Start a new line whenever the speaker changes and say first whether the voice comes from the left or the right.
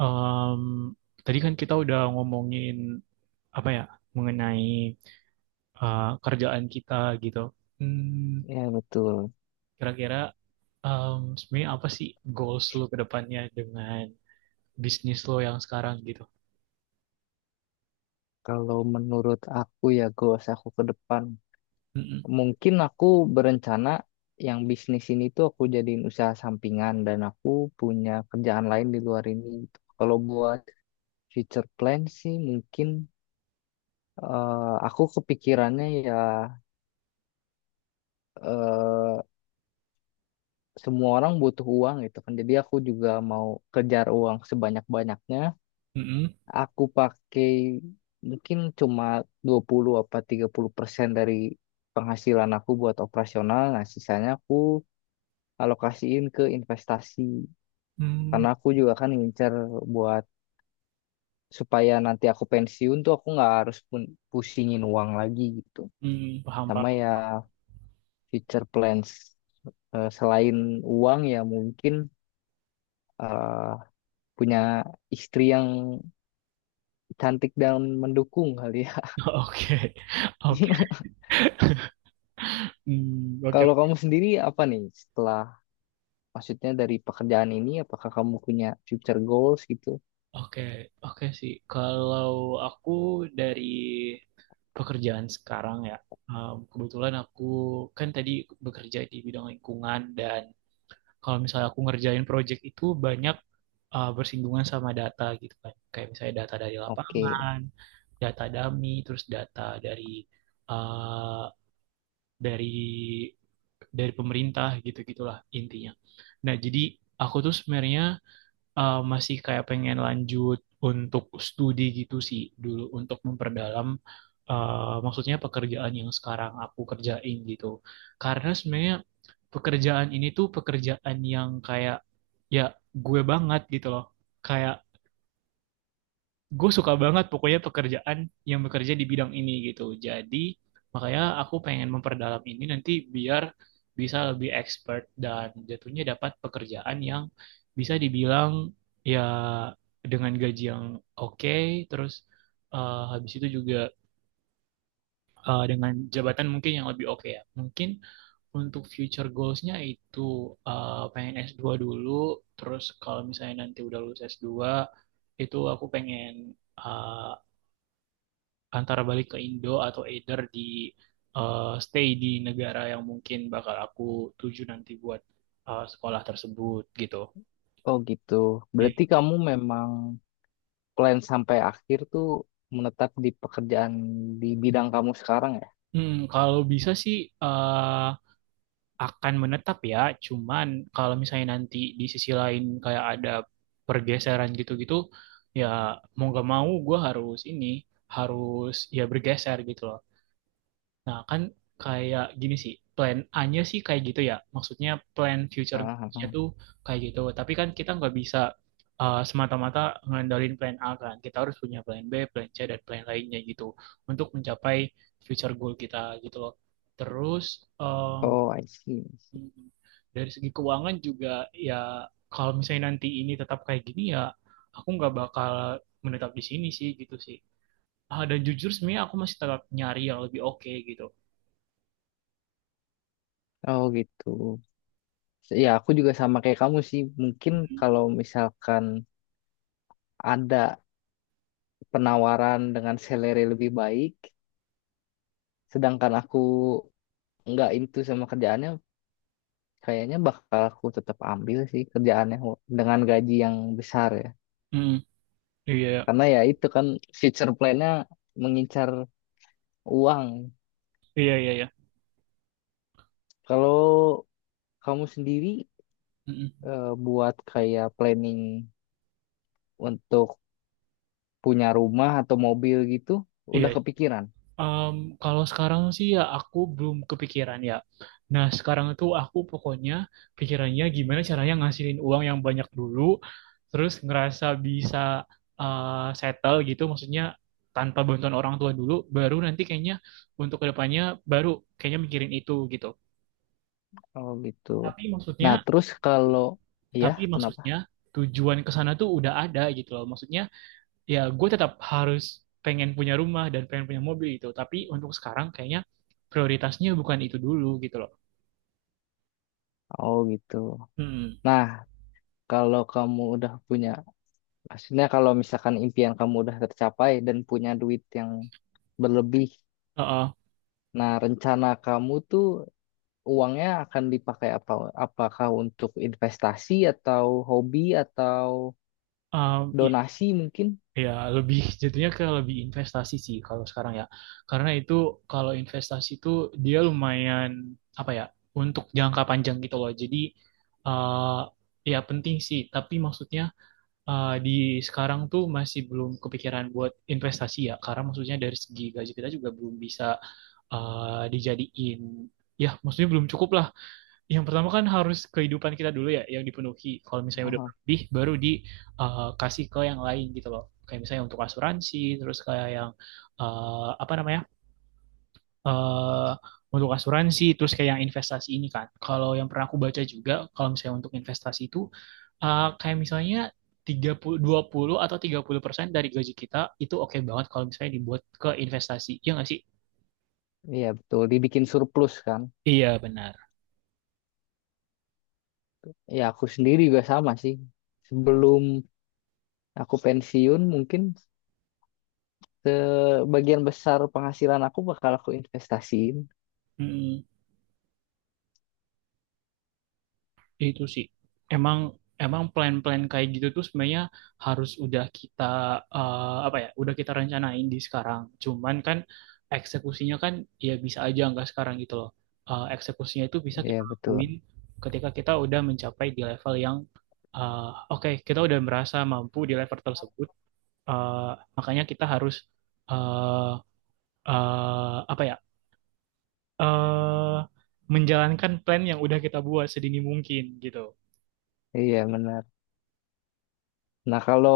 right: Em, tadi kan kita udah ngomongin apa ya mengenai kerjaan kita gitu. Hmm,
left: Ya betul.
right: kira-kira sebenarnya apa sih goals lo ke depannya dengan bisnis lo yang sekarang gitu?
left: Kalau menurut aku ya goals aku ke depan,
right: Mm-mm,
left: mungkin aku berencana yang bisnis ini tuh aku jadiin usaha sampingan dan aku punya kerjaan lain di luar ini. Kalau buat future plan sih mungkin eh, aku kepikirannya ya, eh, semua orang butuh uang gitu kan. Jadi aku juga mau kejar uang sebanyak-banyaknya.
right: mm-mm,
left: Aku pakai mungkin cuma 20 apa 30% dari penghasilan aku buat operasional. Nah, sisanya aku alokasiin ke investasi.
right: mm,
left: Karena aku juga kan ngincer buat supaya nanti aku pensiun tuh aku nggak harus pusingin uang lagi gitu.
right: mm, paham Pak.
left: Sama ya future plans. Selain uang ya mungkin eh, punya istri yang cantik dan mendukung kali ya.
right: Oke, oke. Hmm, oke,
left: Kalau kamu sendiri apa nih setelah? Maksudnya, dari pekerjaan ini apakah kamu punya future goals gitu?
right: oke, oke sih. Kalau aku dari pekerjaan sekarang ya. Kebetulan aku kan tadi bekerja di bidang lingkungan dan kalau misalnya aku ngerjain project itu banyak bersinggungan sama data gitu kan. Kayak misalnya data dari
left: Oke.
right: lapangan, data dummy, terus data dari uh, dari dari pemerintah gitu-gitulah intinya. Nah, jadi aku tuh sebenarnya masih kayak pengen lanjut untuk studi gitu sih dulu untuk memperdalam maksudnya pekerjaan yang sekarang aku kerjain gitu. Karena sebenarnya pekerjaan ini tuh pekerjaan yang kayak, ya, gue banget gitu loh. Kayak gue suka banget pokoknya pekerjaan yang bekerja di bidang ini gitu. Jadi makanya aku pengen memperdalam ini nanti biar bisa lebih expert dan jatuhnya dapat pekerjaan yang bisa dibilang, ya, dengan gaji yang oke, terus habis itu juga dengan jabatan mungkin yang lebih oke ya. Mungkin untuk future goals-nya itu pengen S2 dulu, terus kalau misalnya nanti udah lulus S2 itu aku pengen eh, antara balik ke Indo atau either di stay di negara yang mungkin bakal aku tuju nanti buat sekolah tersebut gitu.
left: Oh gitu. Berarti
right: Iya.
left: kamu memang plan sampai akhir tuh menetap di pekerjaan di bidang kamu sekarang ya?
right: Kalau bisa sih eh, akan menetap ya, cuman kalau misalnya nanti di sisi lain kayak ada pergeseran gitu-gitu, ya mau gak mau gue harus ini, harus, ya, bergeser gitu loh. Nah, kan kayak gini sih, plan A-nya sih kayak gitu ya. Maksudnya plan future
left: Ah, ah,
right: nya
left: ah.
right: tuh kayak gitu. Tapi kan kita nggak bisa semata-mata ngandalin plan A kan. Kita harus punya plan B, plan C, dan plan lainnya gitu. Untuk mencapai future goal kita gitu loh. Terus um,
left: Oh, I see.
right: dari segi keuangan juga, ya, kalau misalnya nanti ini tetap kayak gini, ya, aku nggak bakal menetap di sini sih gitu sih. Ah, dan jujur sebenarnya aku masih tetap nyari yang lebih oke gitu.
left: Oh gitu. Ya aku juga sama kayak kamu sih. Mungkin kalau misalkan ada penawaran dengan salary lebih baik, sedangkan aku nggak into sama kerjaannya, kayaknya bakal aku tetap ambil sih kerjaannya dengan gaji yang besar ya.
right: Hmm. Iya,
left: Karena ya itu kan future plan-nya mengincar uang.
right: iya, iya, iya.
left: Kalau kamu sendiri,
right: Mm-mm.
left: buat kayak planning untuk punya rumah atau mobil gitu,
right: Iya.
left: udah kepikiran.
right: Em, kalau sekarang sih, ya, aku belum kepikiran ya. Nah, sekarang itu aku pokoknya pikirannya gimana caranya ngasilin uang yang banyak dulu, terus ngerasa bisa eh, settle gitu, maksudnya tanpa bantuan orang tua dulu, baru nanti kayaknya untuk kedepannya baru kayaknya mikirin itu gitu.
left: Oh gitu.
right: Tapi maksudnya,
left: Nah, terus kalau ya
right: tapi
left: kenapa?
right: maksudnya tujuan ke sana tuh udah ada gitu loh. Maksudnya, ya, gue tetap harus pengen punya rumah dan pengen punya mobil gitu. Tapi untuk sekarang kayaknya prioritasnya bukan itu dulu gitu loh.
left: Oh gitu.
right: Hmm.
left: Nah, kalau kamu udah punya, maksudnya kalau misalkan impian kamu udah tercapai dan punya duit yang berlebih,
right: Heeh.
left: nah, rencana kamu tuh uangnya akan dipakai apa? Apakah untuk investasi atau hobi atau
right: Um, i-
left: donasi mungkin?
right: ya, lebih jatuhnya ke lebih investasi sih kalau sekarang ya. Karena itu, kalau investasi itu, dia lumayan, apa ya, untuk jangka panjang gitu loh. Jadi eh ya penting sih. Tapi maksudnya di sekarang tuh masih belum kepikiran buat investasi ya. Karena maksudnya dari segi gaji kita juga belum bisa dijadiin, ya maksudnya belum cukup lah. Yang pertama kan harus kehidupan kita dulu ya yang dipenuhi, kalau misalnya udah
left: Aha,
right: berlebih baru dikasih ke yang lain gitu loh, kayak misalnya untuk asuransi, terus kayak yang apa namanya, eh untuk asuransi, terus kayak yang investasi ini kan, kalau yang pernah aku baca juga kalau misalnya untuk investasi itu kayak misalnya 30, 20 atau 30% dari gaji kita itu oke banget kalau misalnya dibuat ke investasi. Iya nggak sih?
left: iya betul, dibikin surplus kan?
right: Iya, benar.
left: Ya aku sendiri juga sama sih. Sebelum aku pensiun mungkin sebagian besar penghasilan aku bakal aku investasiin.
right: Mm, itu sih. Emang emang plan-plan kayak gitu tuh sebenarnya harus udah kita apa ya, udah kita rencanain di sekarang. Cuman kan eksekusinya kan, ya, bisa aja nggak sekarang gitu loh. Eksekusinya itu bisa kita
left: Iya
right: lakuin
left: betul,
right: ketika kita udah mencapai di level yang eh, oke, kita udah merasa mampu di level tersebut. Eh, makanya kita harus eh apa ya? eh Menjalankan plan yang udah kita buat sedini mungkin gitu.
left: iya benar. Nah kalau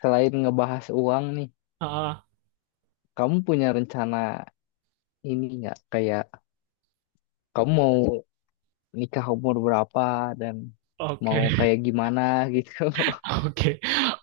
left: selain ngebahas uang nih,
right: Heeh.
left: kamu punya rencana ini nggak? Kayak kamu mau nikah umur berapa dan
right: Oke,
left: mau kayak gimana gitu.
right: oke,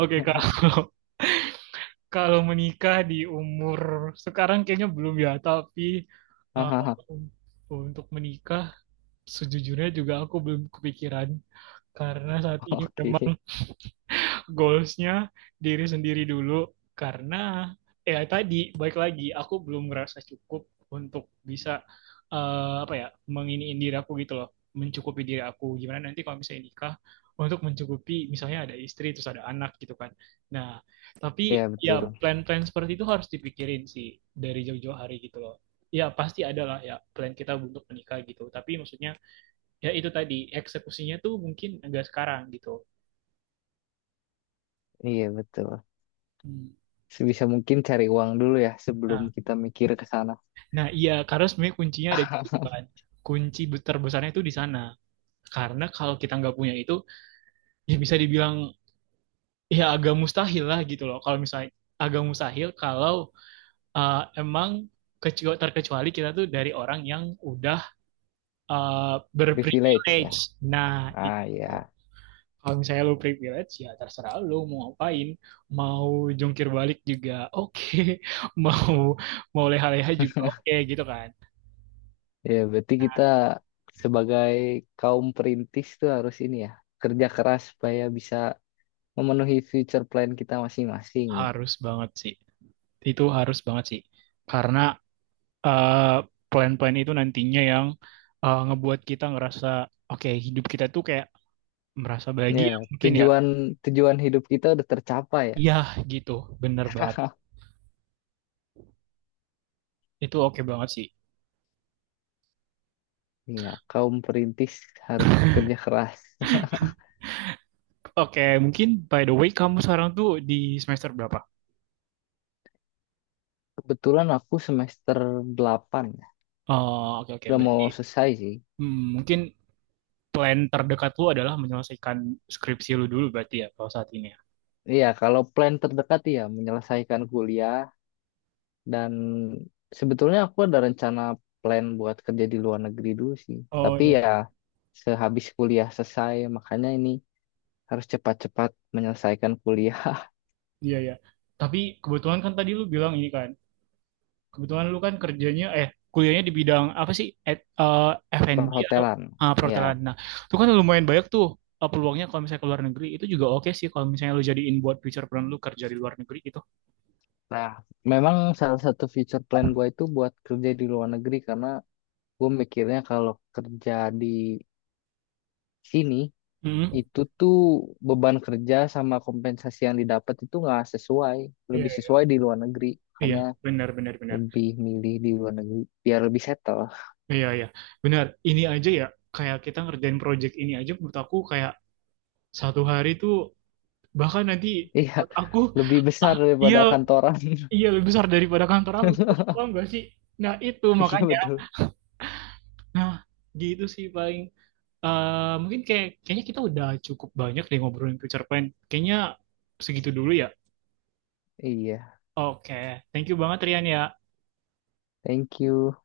right: oke. Kalau kalau menikah di umur sekarang kayaknya belum ya, tapi eh,
left: Hahaha.
right: untuk menikah, sejujurnya juga aku belum kepikiran karena saat ini
left: Oke,
right: memang goalsnya diri sendiri dulu, karena ya tadi, baik lagi aku belum merasa cukup untuk bisa apa ya, menginiin diri aku gitu loh, mencukupi diri aku gimana nanti kalau misalnya nikah, untuk mencukupi misalnya ada istri terus ada anak gitu kan. Nah,
left: iya
right: tapi,
left: betul,
right: ya, plan-plan seperti itu harus dipikirin sih dari jauh-jauh hari gitu loh. Ya pasti ada lah ya plan kita untuk menikah gitu, tapi maksudnya ya itu tadi, eksekusinya tuh mungkin enggak sekarang gitu.
left: iya betul.
right: Hmm.
left: Sebisa mungkin cari uang dulu ya sebelum
right: nah
left: kita mikir ke sana.
right: Nah, iya, karena sebenarnya kuncinya ada di situ kan. Kunci terbesarnya itu di sana. Karena kalau kita nggak punya itu, ya bisa dibilang, ya, agak mustahil lah gitu loh. Kalau misalnya agak mustahil kalau emang terkecuali kita tuh dari orang yang udah
left: Privilege ya.
right: berprivilege. Nah, itu.
left: Ah ya,
right: Kalau misalnya lu privilege, ya terserah lu mau ngapain. Mau jungkir balik juga oke. Okay. Mau mau leha-leha juga oke okay, gitu kan.
left: ya berarti kita sebagai kaum perintis tuh harus ini ya kerja keras supaya bisa memenuhi future plan kita masing-masing.
right: Harus banget sih. Itu harus banget sih. Karena eh, plan-plan itu nantinya yang ngebuat kita ngerasa oke, hidup kita tuh kayak merasa
left: Ya,
right: bahagia mungkin ya.
left: tujuan tujuan hidup kita udah tercapai ya.
right: Iya, gitu. Bener banget. Itu oke banget sih.
left: Iya, kaum perintis harus kerja keras.
right: Oke, mungkin by the way kamu sekarang tuh di semester berapa?
left: Kebetulan aku semester 8, ya.
right: Oh, oke oke.
left: Udah mau
right: Berarti
left: selesai sih.
right: mungkin plan terdekat lu adalah menyelesaikan skripsi lu dulu berarti ya kalau saat ini ya.
left: Iya, kalau plan terdekat ya menyelesaikan kuliah dan sebetulnya aku ada rencana plan buat kerja di luar negeri dulu sih.
right: Oh
left: Tapi
right: ya,
left: ya sehabis kuliah selesai, makanya ini harus cepat-cepat menyelesaikan kuliah.
right: iya ya. Tapi kebetulan kan tadi lu bilang ini kan, kebetulan lu kan kerjanya, eh, kuliahnya di bidang apa sih? F&B atau
left: Perhotelan.
right: ah,
left: Ya,
right: perhotelan. Nah, itu kan lumayan banyak tuh peluangnya kalau misalnya ke luar negeri itu juga oke sih kalau misalnya lu jadiin buat future plan lu kerja di luar negeri gitu.
left: nah memang salah satu future plan gue itu buat kerja di luar negeri. Karena gue mikirnya kalau kerja di sini
right: Mm-mm.
left: itu tuh beban kerja sama kompensasi yang didapat itu nggak sesuai,
right: Iya,
left: lebih
right: iya.
left: sesuai di luar negeri.
right: Iya,
left: Makanya
right: benar benar benar.
left: lebih milih di luar negeri biar lebih settle.
right: Iya, iya. Benar. Ini aja ya kayak kita ngerjain project ini aja menurut aku kayak satu hari tuh bahkan nanti
left: Iya,
right: menurut aku,
left: lebih besar
right: ah, iya
left: daripada kantoran.
right: iya lebih besar daripada kantor aku gitu. Paham gak sih? Nah, itu
left: Iya
right: makanya.
left: betul.
right: Nah, gitu sih paling. Mungkin kayak kayaknya kita udah cukup banyak deh ngobrolin future plan. Kayaknya segitu dulu ya.
left: Iya,
right: Oke, okay. Thank you banget Rian ya.
left: thank you.